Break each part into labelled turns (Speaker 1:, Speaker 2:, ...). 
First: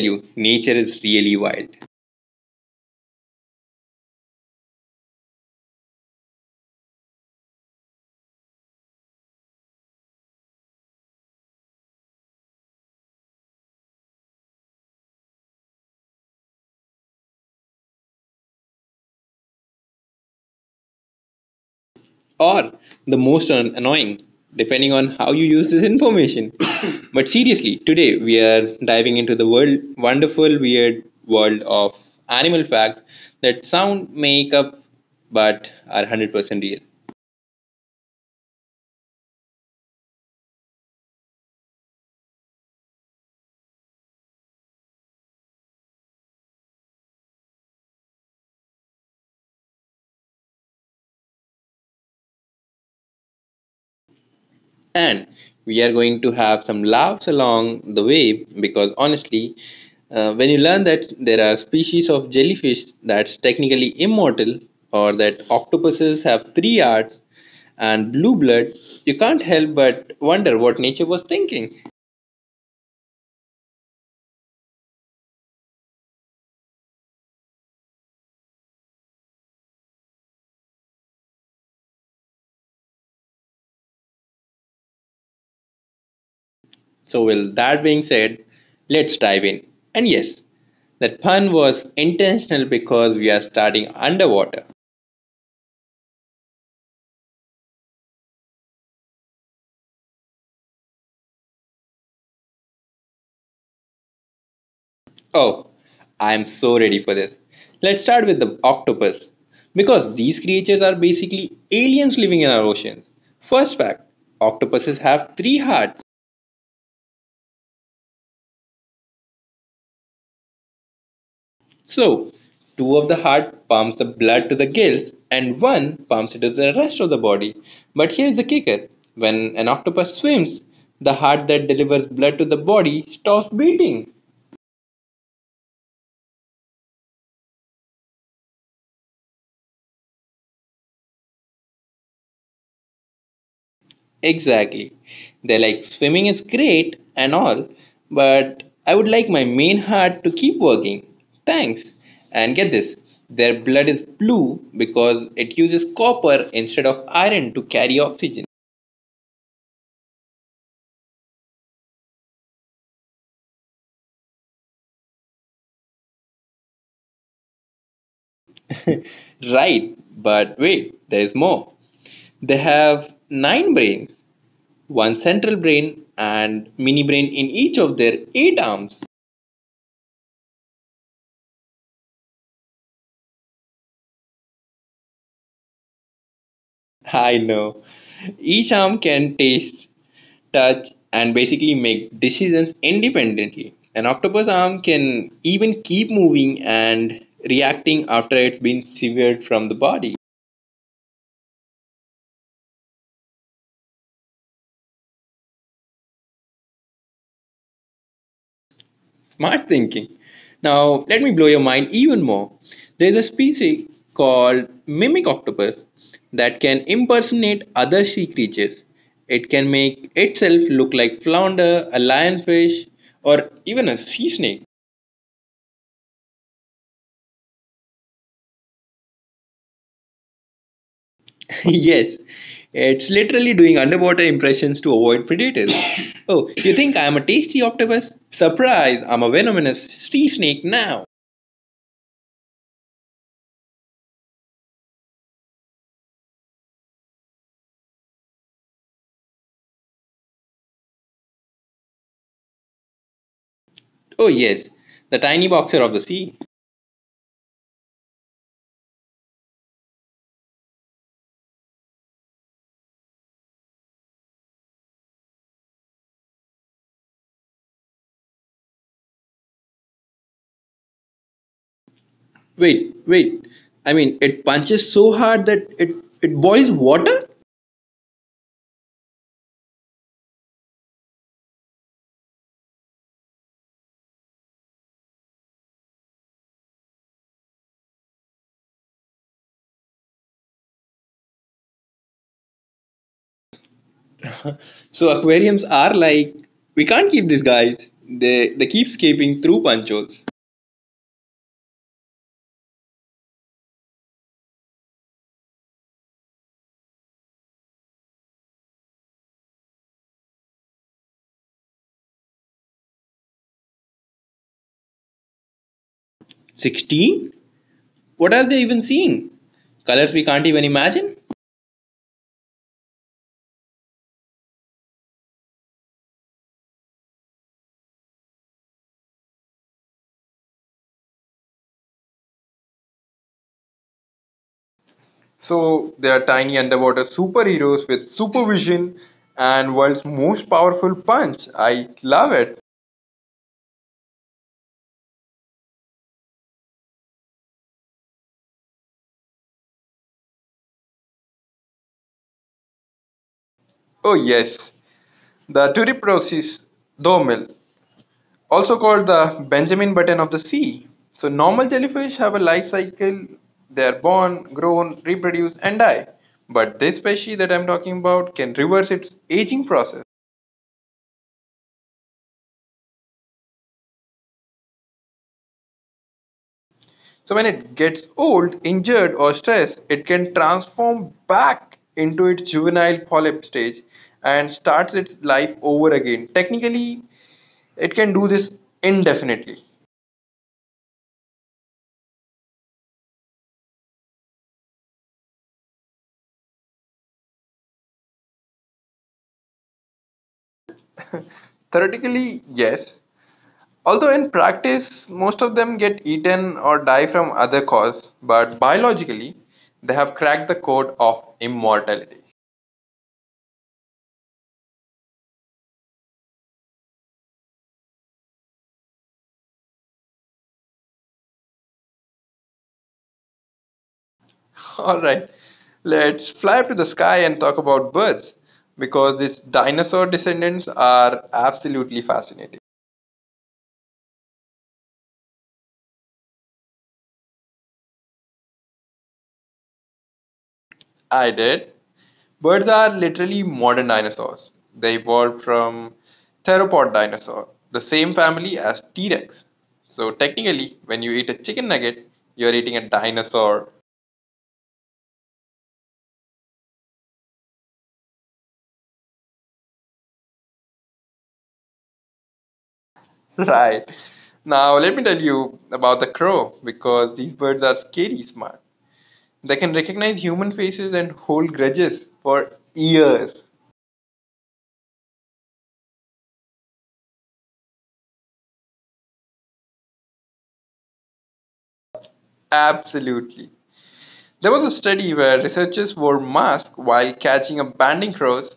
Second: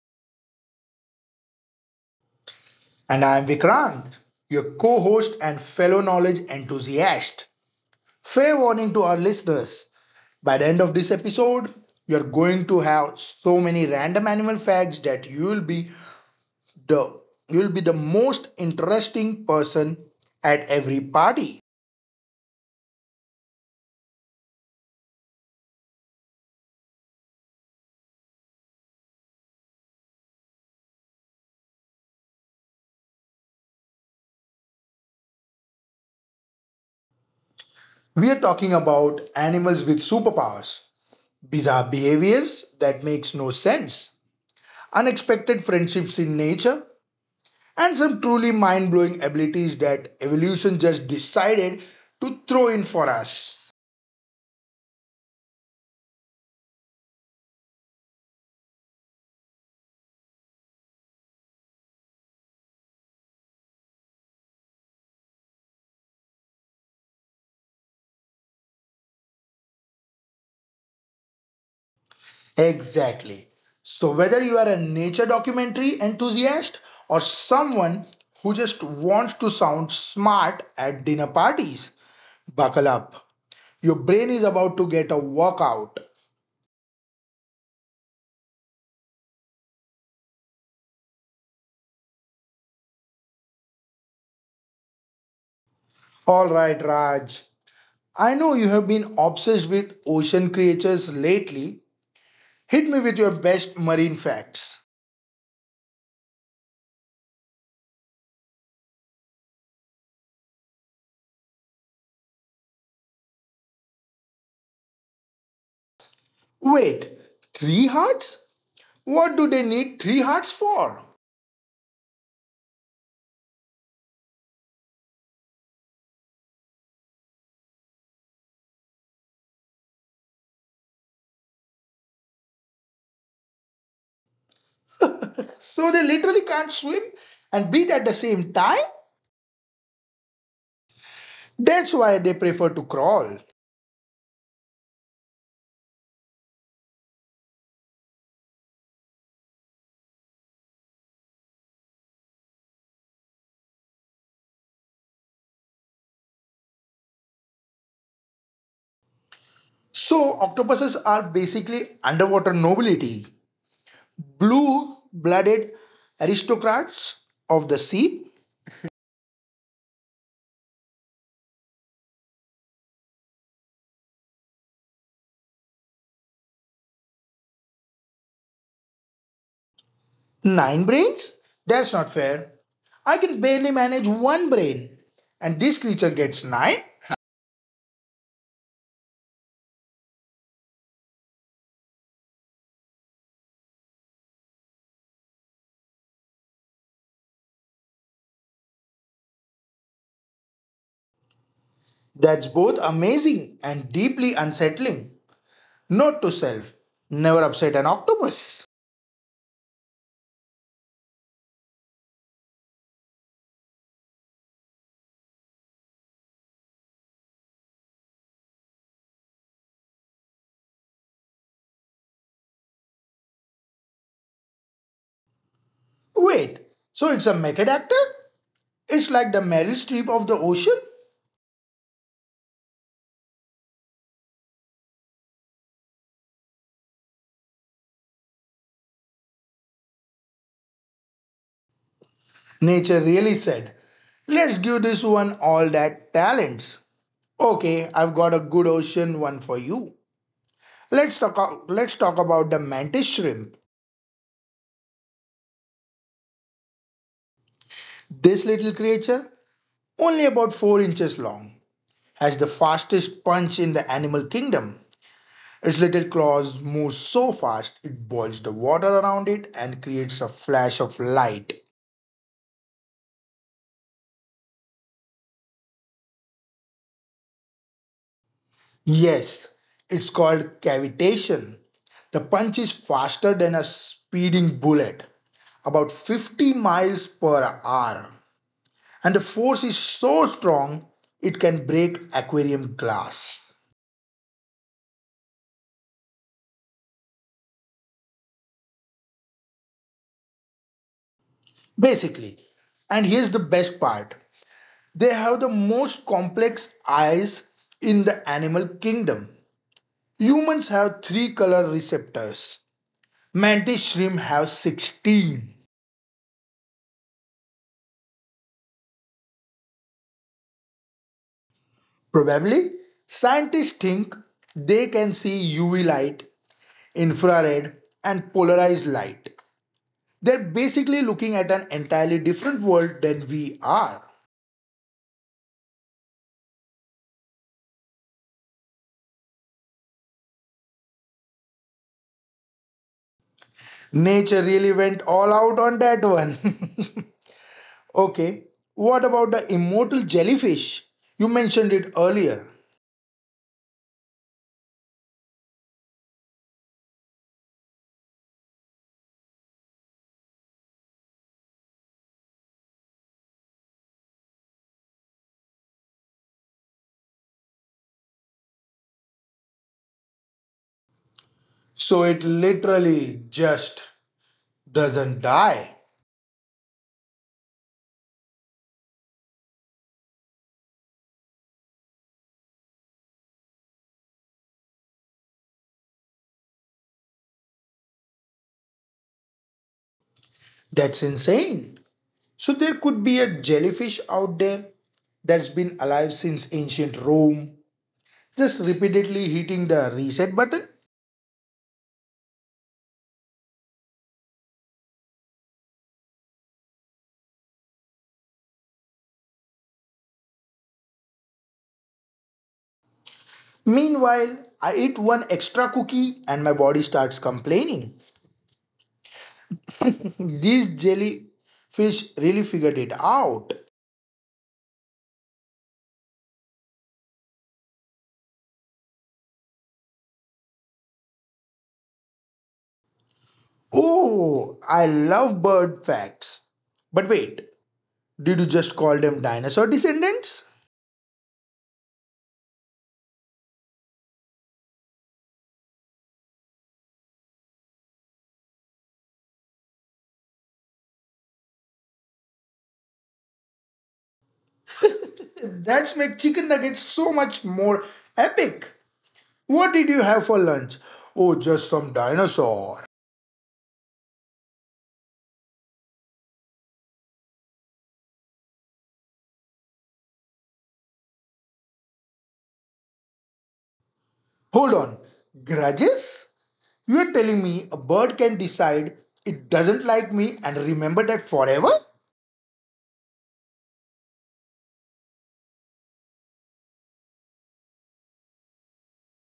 Speaker 1: you, nature is really wild.
Speaker 2: And I am Vikrant, your co host and fellow knowledge enthusiast. Fair warning to our listeners, by the end of this episode, you're going to have so many random animal facts that you will be the you'll be the most interesting person at every party.
Speaker 1: Or the most annoying, depending on how you use this information. But seriously, today we are diving into the wonderful, weird world of animal facts that sound make up but are 100% real.
Speaker 2: We are talking about animals with superpowers, bizarre behaviors that makes no sense, unexpected friendships in nature, and some truly mind blowing abilities that evolution just decided to throw in for us.
Speaker 1: And we are going to have some laughs along the way because honestly, when you learn that there are species of jellyfish that's technically immortal or that octopuses have three hearts and blue blood, you can't help but wonder what nature was thinking.
Speaker 2: Exactly. So, whether you are a nature documentary enthusiast or someone who just wants to sound smart at dinner parties, buckle up. Your brain is about to get a workout.
Speaker 1: So, with that being said, let's dive in. And yes, that pun was intentional because we are starting underwater.
Speaker 2: All right, Raj. I know you have been obsessed with ocean creatures lately. Hit me with your best marine facts.
Speaker 1: Oh, I'm so ready for this. Let's start with the octopus. Because these creatures are basically aliens living in our oceans. First fact, octopuses have three hearts.
Speaker 2: Wait, three hearts? What do they need three hearts for?
Speaker 1: So, two of the heart pumps the blood to the gills and one pumps it to the rest of the body. But here's the kicker, when an octopus swims, the heart that delivers blood to the body stops beating.
Speaker 2: So they literally can't swim and breathe at the same time. That's why they prefer to crawl.
Speaker 1: Exactly. They're like, swimming is great and all, but I would like my main heart to keep working. Thanks. And get this, their blood is blue because it uses copper instead of iron to carry oxygen.
Speaker 2: So octopuses are basically underwater nobility. Blue blooded aristocrats of the sea.
Speaker 1: Right, but wait, there is more. They have nine brains, one central brain, and mini brain in each of their eight arms.
Speaker 2: Nine brains? That's not fair. I can barely manage one brain. And this creature gets nine?
Speaker 1: I know. Each arm can taste, touch, and basically make decisions independently. An octopus arm can even keep moving and reacting after it's been severed from the body.
Speaker 2: That's both amazing and deeply unsettling. Note to self, never upset an octopus.
Speaker 1: Smart thinking. Now, let me blow your mind even more. There's a species called mimic octopus that can impersonate other sea creatures. It can make itself look like flounder, a lionfish, or even a sea snake.
Speaker 2: Wait, so it's a method actor? It's like the Meryl Streep of the ocean?
Speaker 1: Yes, it's literally doing underwater impressions to avoid predators. Oh, you think I'm a tasty octopus? Surprise, I'm a venomous sea snake now.
Speaker 2: Nature really said, let's give this one all that talents. Okay, I've got a good ocean one for you. Let's talk, let's talk about the mantis shrimp.
Speaker 1: Oh, yes, the tiny boxer of the sea.
Speaker 2: This little creature, only about 4 inches long, has the fastest punch in the animal kingdom. Its little claws move so fast it boils the water around it and creates a flash of light.
Speaker 1: Wait. I mean, it punches so hard that it boils water?
Speaker 2: Yes, it's called cavitation. The punch is faster than a speeding bullet, about 50 miles per hour. And the force is so strong, it can break aquarium glass.
Speaker 1: So, aquariums are like, we can't keep these guys. They keep escaping through punch holes.
Speaker 2: Basically, and here's the best part, they have the most complex eyes in the animal kingdom. Humans have three color receptors, mantis shrimp have 16.
Speaker 1: 16? What are they even seeing? Colors we can't even imagine?
Speaker 2: Probably, scientists think they can see UV light, infrared, and polarized light. They're basically looking at an entirely different world than we are.
Speaker 1: So they are tiny underwater superheroes with supervision and world's most powerful punch. I love it.
Speaker 2: Nature really went all out on that one. Okay, what about the immortal jellyfish? You mentioned it earlier.
Speaker 1: Oh yes, the Turiporosis dormil, also called the Benjamin Button of the sea. So normal jellyfish have a life cycle. They are born, grown, reproduce, and die. But this species that I'm talking about can reverse its aging process.
Speaker 2: So it literally just doesn't die.
Speaker 1: So when it gets old, injured, or stressed, it can transform back into its juvenile polyp stage and starts its life over again. Technically, it can do this indefinitely.
Speaker 2: That's insane. So there could be a jellyfish out there that's been alive since ancient Rome, just repeatedly hitting the reset button.
Speaker 1: Theoretically, yes. Although in practice, most of them get eaten or die from other cause, but biologically, they have cracked the code of immortality.
Speaker 2: Meanwhile, I eat one extra cookie and my body starts complaining. These jellyfish really figured it out.
Speaker 1: All right, let's fly up to the sky and talk about birds because these dinosaur descendants are absolutely fascinating.
Speaker 2: Oh, I love bird facts. But wait, did you just call them dinosaur descendants?
Speaker 1: I did. Birds are literally modern dinosaurs. They evolved from theropod dinosaur, the same family as T Rex. So technically, when you eat a chicken nugget, you're eating a dinosaur.
Speaker 2: That's make chicken nuggets so much more epic. What did you have for lunch? Oh, just some dinosaur.
Speaker 1: Right. Now let me tell you about the crow because these birds are scary smart. They can recognize human faces and hold grudges for years.
Speaker 2: Hold on. Grudges? You are telling me a bird can decide it doesn't like me and remember that forever?
Speaker 1: Absolutely. There was a study where researchers wore masks while catching up banding crows.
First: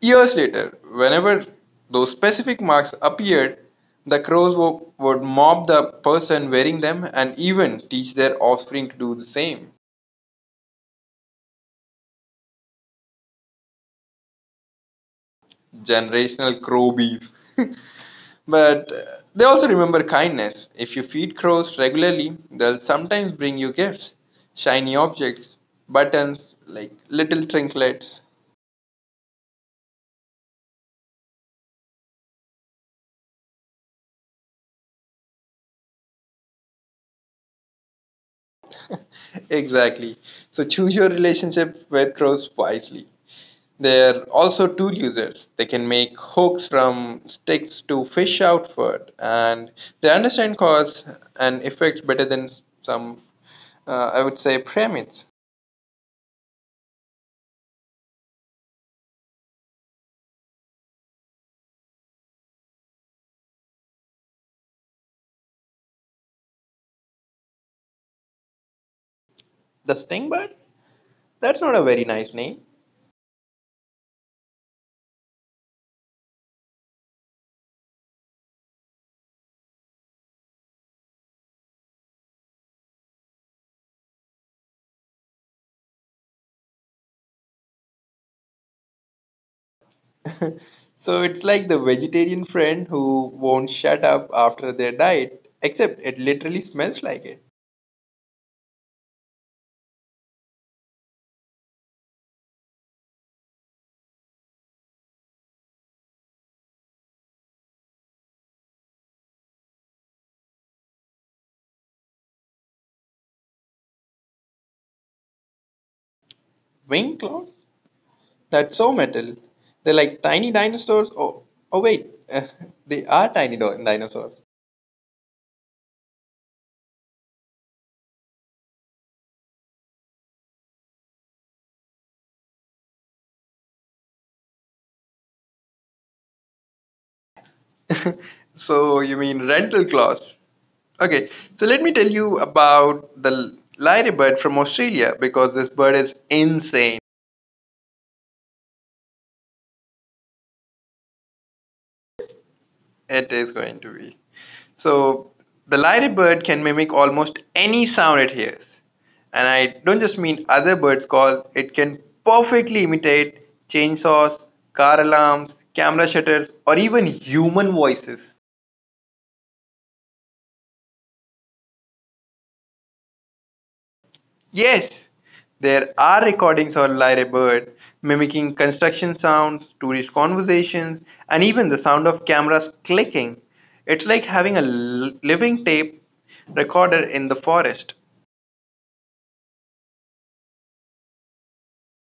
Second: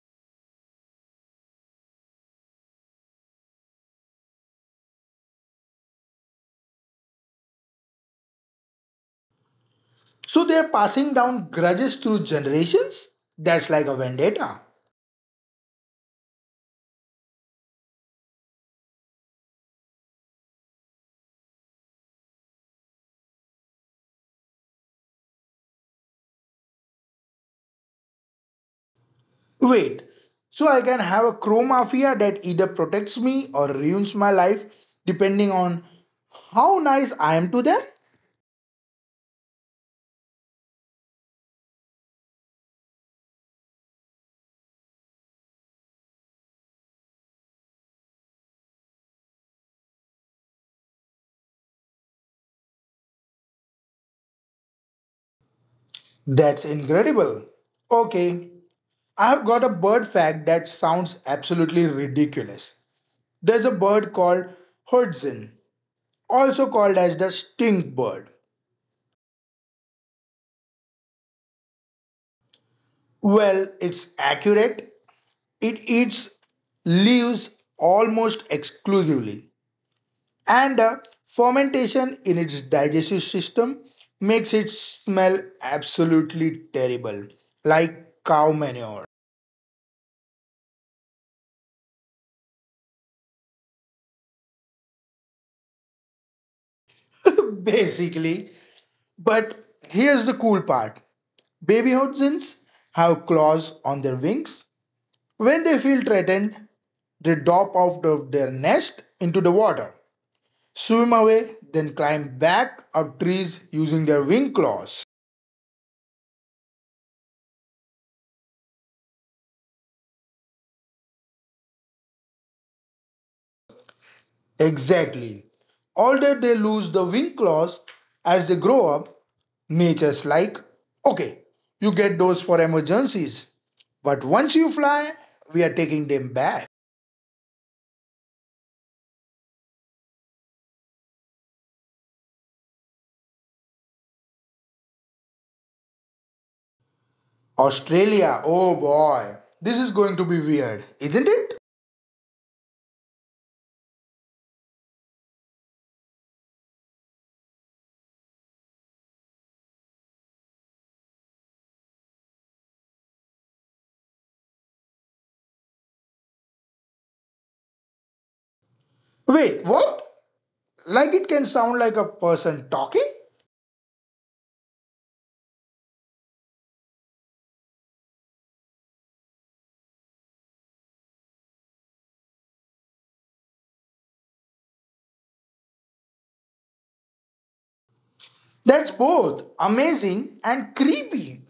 Speaker 1: Years later, whenever those specific marks appeared, the would mob the person wearing them and even teach their offspring to do the same.
Speaker 2: So they are passing down grudges through generations? That's like a vendetta.
Speaker 1: Generational crow beef. But they also remember kindness. If you feed crows regularly, they'll sometimes bring you gifts, shiny objects, buttons, like little trinkets.
Speaker 2: Wait, so I can have a crow mafia that either protects me or ruins my life depending on how nice I am to them?
Speaker 1: Exactly. So choose your relationship with crows wisely. They're also tool users. They can make hooks from sticks to fish out food, and they understand cause and effects better than some, I would say, primates.
Speaker 2: That's incredible. Okay, I've got a bird fact that sounds absolutely ridiculous. There's a bird called Hudson, also called as the stink bird.
Speaker 1: The stingbird? That's not a very nice name.
Speaker 2: Well, it's accurate. It eats leaves almost exclusively, and the fermentation in its digestive system makes it smell absolutely terrible, like cow manure.
Speaker 1: So it's like the vegetarian friend who won't shut up after their diet, except it literally smells like it.
Speaker 2: Basically, but here's the cool part, baby hodzins have claws on their wings. When they feel threatened, they drop out of their nest into the water, swim away, then climb back up trees using their wing claws.
Speaker 1: Wing clouds? That's so metal. They're like tiny dinosaurs. Oh, oh wait, they are tiny dinosaurs.
Speaker 2: Exactly. Although they lose the wing claws as they grow up, nature's like, okay, you get those for emergencies, but once you fly, we are taking them back.
Speaker 1: So you mean rental claws? Okay, so let me tell you about the lyrebird from Australia because this bird is insane.
Speaker 2: Australia, oh boy. This is going to be weird, isn't it?
Speaker 1: It is going to be. So the lyrebird can mimic almost any sound it hears. And I don't just mean other birds' calls. It can perfectly imitate chainsaws, car alarms, camera shutters, or even human voices.
Speaker 2: Wait, what? Like it can sound like a person talking?
Speaker 1: Yes, there are recordings of lyrebird mimicking construction sounds, tourist conversations, and even the sound of cameras clicking. It's like having a living tape recorder in the forest.
Speaker 2: That's both amazing and creepy.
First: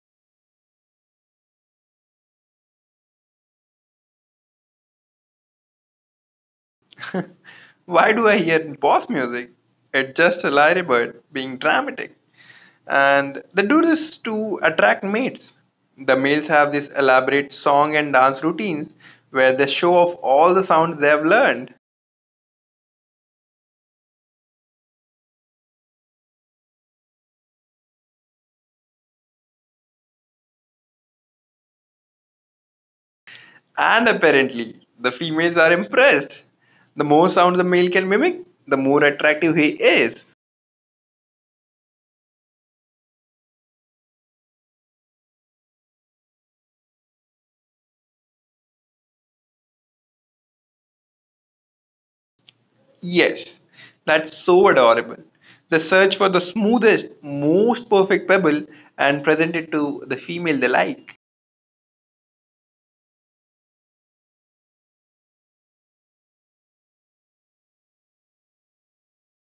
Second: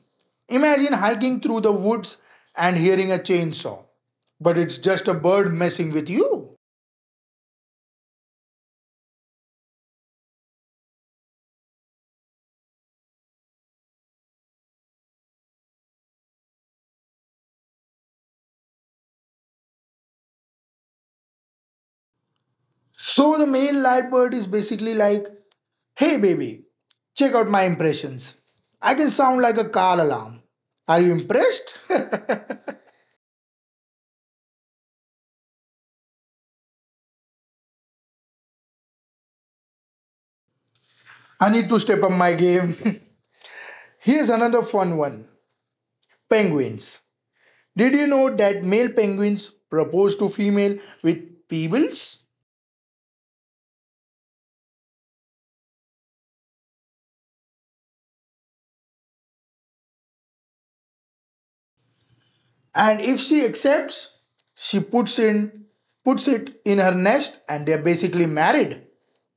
Speaker 2: Imagine hiking through the woods and hearing a chainsaw, but it's just a bird messing with you.
Speaker 1: Why do I hear boss music? It's just a ladybird being dramatic. And they do this to attract mates. The males have these elaborate song and dance routines where they show off all the sounds they have learned.
Speaker 2: So the male light bird is basically like, hey baby, check out my impressions. I can sound like a car alarm. Are you impressed? I
Speaker 1: And apparently, the females are impressed. The more sounds the male can mimic, the more attractive he is.
Speaker 2: need to step up my game. Here's another fun one, penguins. Did you know that male penguins propose to female with pebbles?
Speaker 1: Yes, that's so adorable. They search for the smoothest, most perfect pebble and present it to the female they like.
Speaker 2: And if she accepts, she puts in puts it in her nest and they're basically married.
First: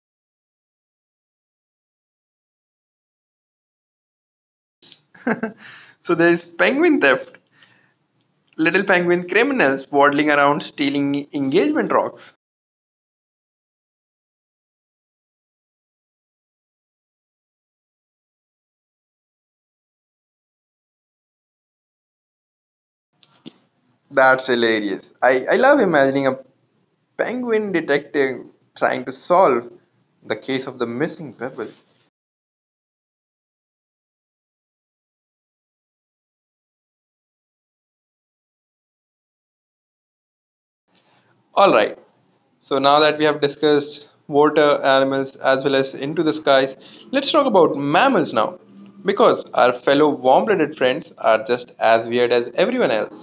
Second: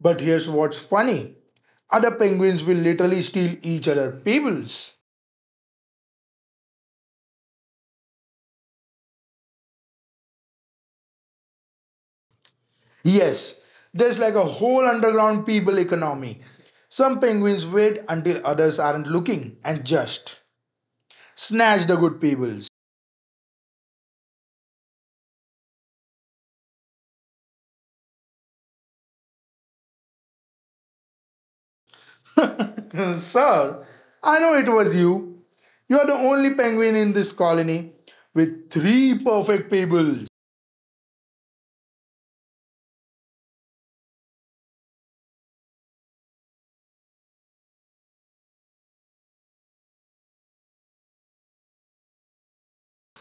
Speaker 2: But here's what's funny. Other penguins will literally steal each other pebbles.
Speaker 1: So there's penguin theft. Little penguin criminals waddling around stealing engagement rocks.
Speaker 2: Yes, there's like a whole underground pebble economy. Some penguins wait until others aren't looking and just snatch the good pebbles.
Speaker 1: That's hilarious. I love imagining a penguin detective trying to solve the case of the missing pebble.
Speaker 2: Sir, I know it was you. You are the only penguin in this colony with three perfect pebbles.
Speaker 1: Alright, so now that we have discussed water animals as well as into the skies, let's talk about mammals now. Because our fellow warm blooded friends are just as weird as everyone else.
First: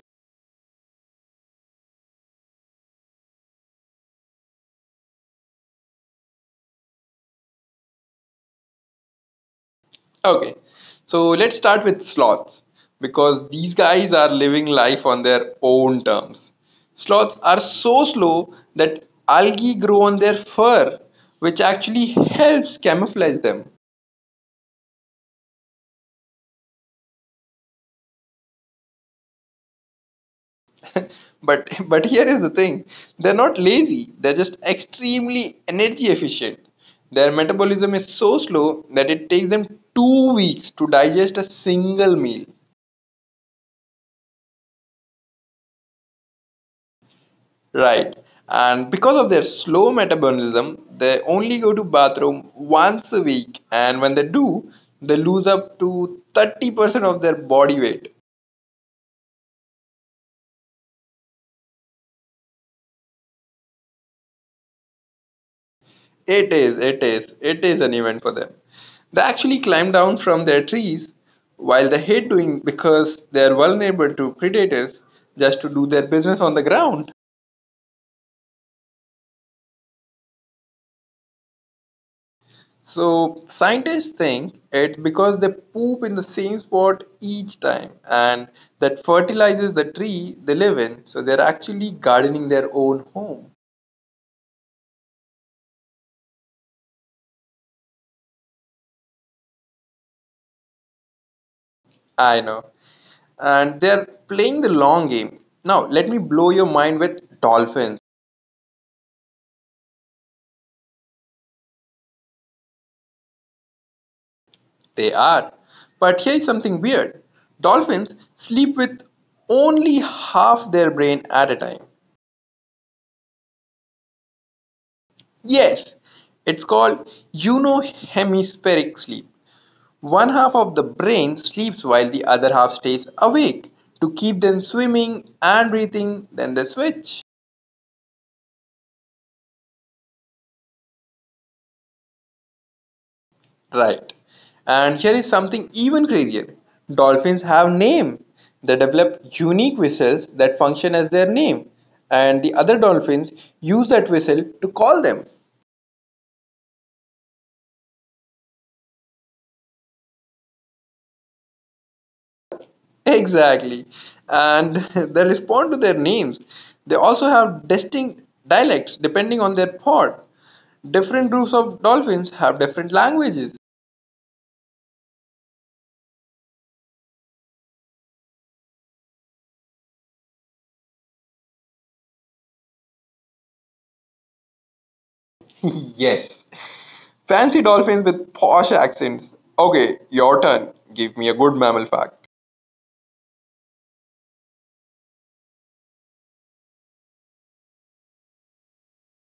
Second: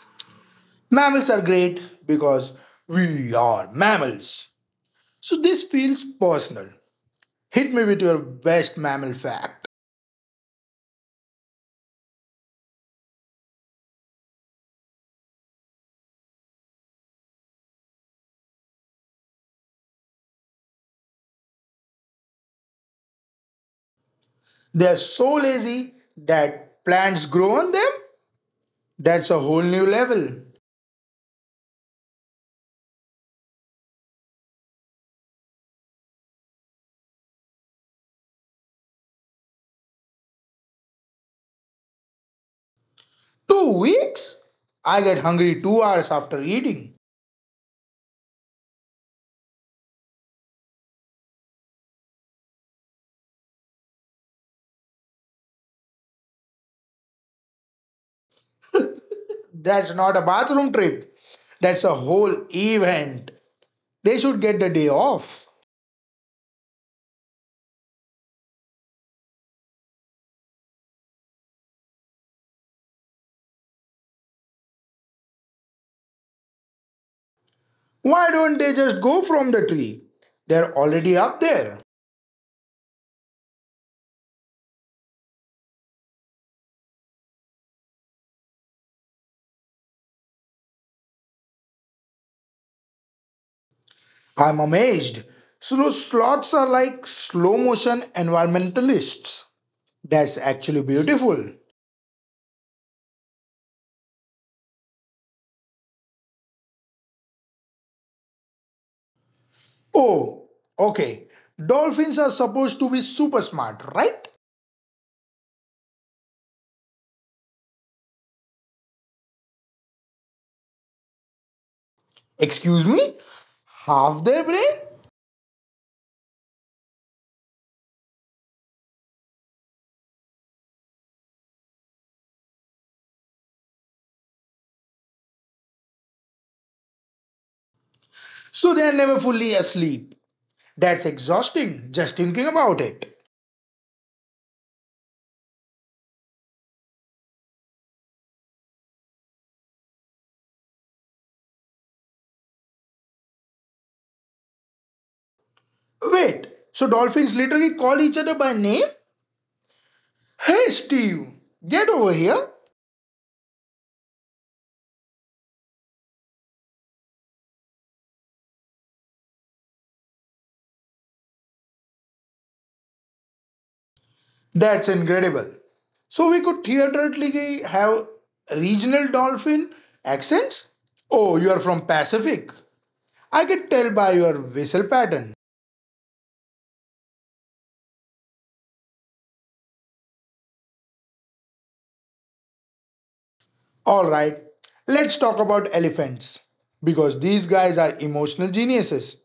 Speaker 2: Mammals are great because we are mammals. So this feels personal. Hit me with your best mammal fact.
Speaker 1: Okay, so let's start with sloths because these guys are living life on their own terms. Sloths are so slow that algae grow on their fur, which actually helps camouflage them.
Speaker 2: They are so lazy that plants grow on them. That's a whole new level.
Speaker 1: But but here is the thing: they're not lazy; they're just extremely energy efficient. Their metabolism is so slow that it takes them 2 weeks to digest a single meal.
Speaker 2: 2 weeks? I get hungry 2 hours after eating.
Speaker 1: Right. And because of their slow metabolism, they only go to bathroom once a week and when they do, they lose up to 30% of their body weight.
Speaker 2: That's not a bathroom trip. That's a whole event. They should get the day off.
Speaker 1: It is an event for them. They actually climb down from their trees while they hate doing because they are vulnerable to predators just to do their business on the ground.
Speaker 2: Why don't they just go from the tree? They're already up there.
Speaker 1: So scientists think it's because they poop in the same spot each time and that fertilizes the tree they live in. So they're actually gardening their own home.
Speaker 2: I'm amazed. Slow sloths are like slow motion environmentalists. That's actually beautiful.
Speaker 1: I know. And they're playing the long game. Now, let me blow your mind with dolphins.
Speaker 2: Oh, okay. Dolphins are supposed to be super smart, right?
Speaker 1: They are. But here's something weird. Dolphins sleep with only half their brain at a time.
Speaker 2: Excuse me? Half their brain?
Speaker 1: Yes, it's called unohemispheric sleep. One half of the brain sleeps while the other half stays awake to keep them swimming and breathing. Then they switch.
Speaker 2: So they're never fully asleep. That's exhausting just thinking about it.
Speaker 1: Right. And here is something even crazier. Dolphins have name. They develop unique whistles that function as their name, and the other dolphins use that whistle to call them.
Speaker 2: Wait, so dolphins literally call each other by name? Hey Steve, get over here.
Speaker 1: Exactly. And they respond to their names. They also have distinct dialects depending on their pod. Different groups of dolphins have different languages.
Speaker 2: That's incredible. So we could theatrically have regional dolphin accents? Oh, you are from Pacific. I could tell by your whistle pattern.
Speaker 1: Yes. Fancy dolphins with posh accents. Okay, your turn. Give me a good mammal fact.
Speaker 2: All right, let's talk about elephants because these guys are emotional geniuses.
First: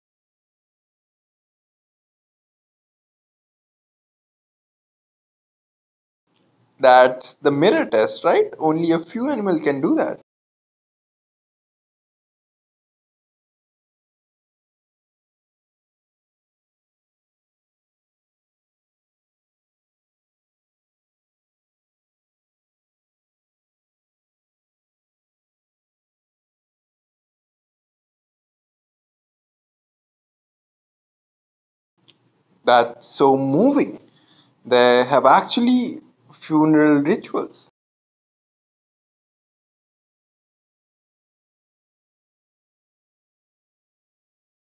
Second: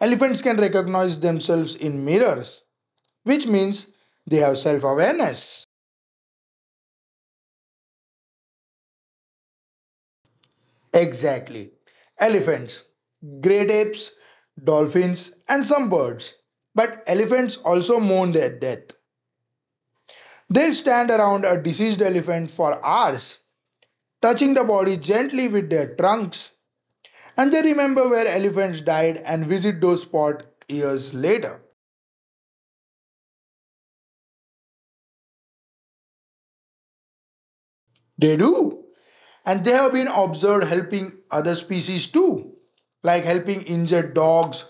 Speaker 2: Elephants can recognize themselves in mirrors, which means they have self-awareness.
Speaker 1: That's the mirror test, right? Only a few animals can do that.
Speaker 2: Exactly. Elephants, great apes, dolphins, and some birds. But elephants also mourn their death. They stand around a deceased elephant for hours, touching the body gently with their trunks, and they remember where elephants died and visit those spots years later.
Speaker 1: That's so moving. They have actually funeral rituals.
Speaker 2: They do. And they have been observed helping other species too, like helping injured dogs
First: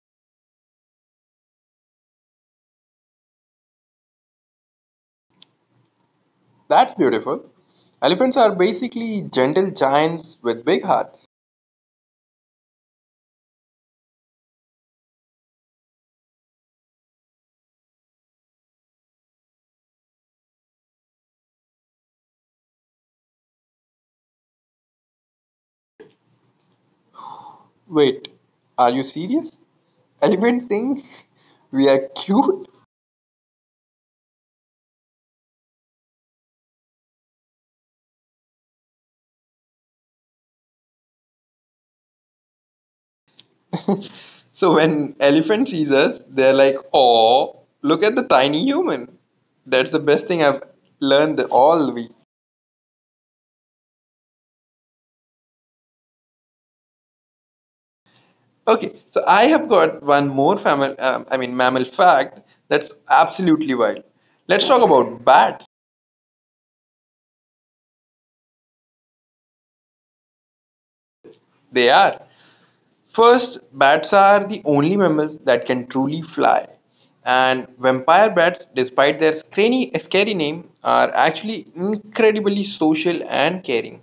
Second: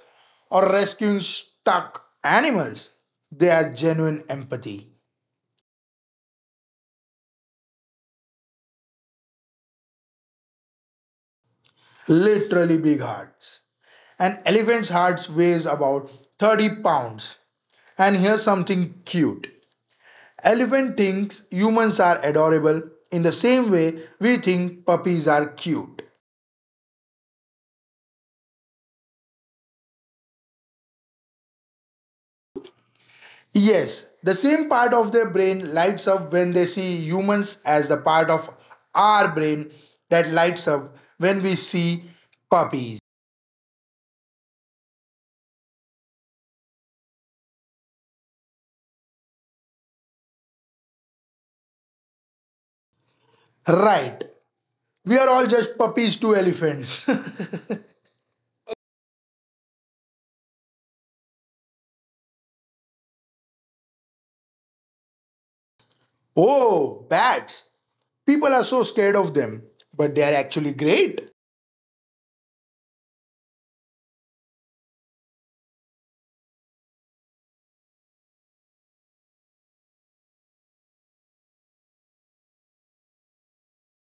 Speaker 2: or rescuing stuck animals. They are genuine empathy,
Speaker 1: That's beautiful. Elephants are basically gentle giants with big hearts.
Speaker 2: literally big hearts. An elephant's heart weighs about 30 pounds. And here's something cute. Elephant thinks humans are adorable in the same way we think puppies are cute.
Speaker 1: Wait, are you serious? Elephant thinks we are cute?
Speaker 2: Yes, the same part of their brain lights up when they see humans as the part of our brain that lights up when we see puppies.
Speaker 1: So when elephant sees us, they're like, "Oh, look at the tiny human." That's the best thing I've learned all week.
Speaker 2: Right. We are all just puppies to elephants.
Speaker 1: Okay, so I have got one more family. I mean mammal fact that's absolutely wild. Let's talk about bats.
Speaker 2: Oh, bats. People are so scared of them, but they are actually great.
Speaker 1: They are. First, bats are the only mammals that can truly fly, and vampire bats, despite their scary name, are actually incredibly social and caring.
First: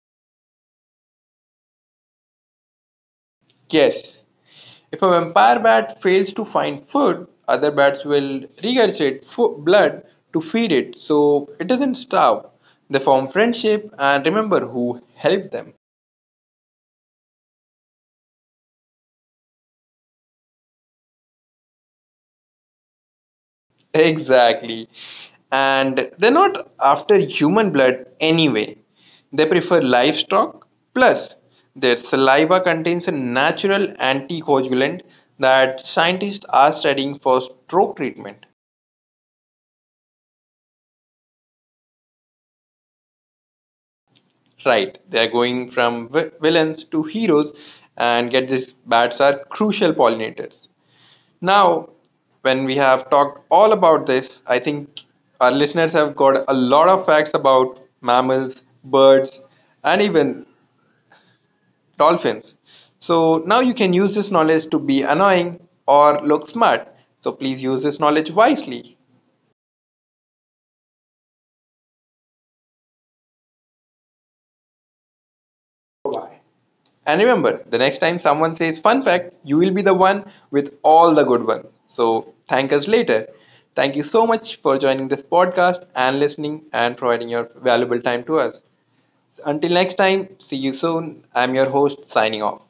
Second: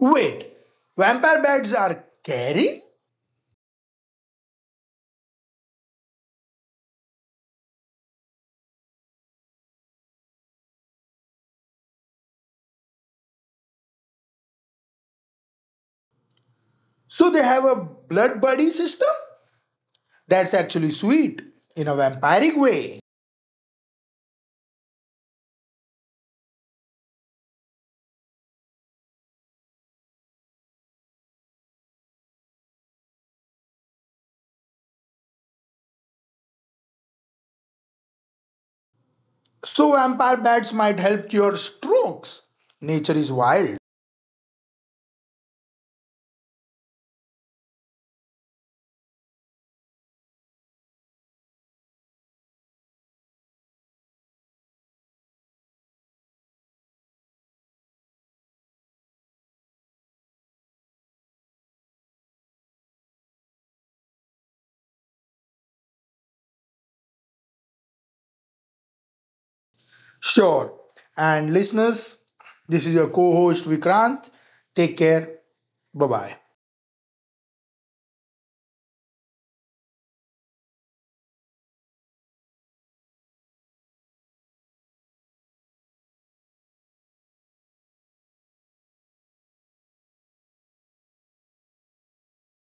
Speaker 2: Wait, vampire bats are caring?
Speaker 1: Yes, if a vampire bat fails to find food, other bats will regurgitate blood to feed it so it doesn't starve. They form friendship and remember who helped them.
Speaker 2: So they have a blood buddy system? That's actually sweet in a vampiric way.
Speaker 1: Exactly. And they're not after human blood anyway. They prefer livestock, plus, their saliva contains a natural anticoagulant that scientists are studying for stroke treatment.
Speaker 2: So, vampire bats might help cure strokes. Nature is wild.
Speaker 1: Right, they are going from villains to heroes, and get this, bats are crucial pollinators. Now, when we have talked all about this, I think our listeners have got a lot of facts about mammals, birds, and even dolphins. So now you can use this knowledge to be annoying or look smart. So please use this knowledge wisely.
Speaker 2: Sure. And listeners, this is your co host Vikrant. Take care. Bye bye.
Speaker 1: And remember, the next time someone says fun fact, you will be the one with all the good ones. So thank us later. Thank you so much for joining this podcast and listening and providing your valuable time to us. Until next time, see you soon. I'm your host signing off.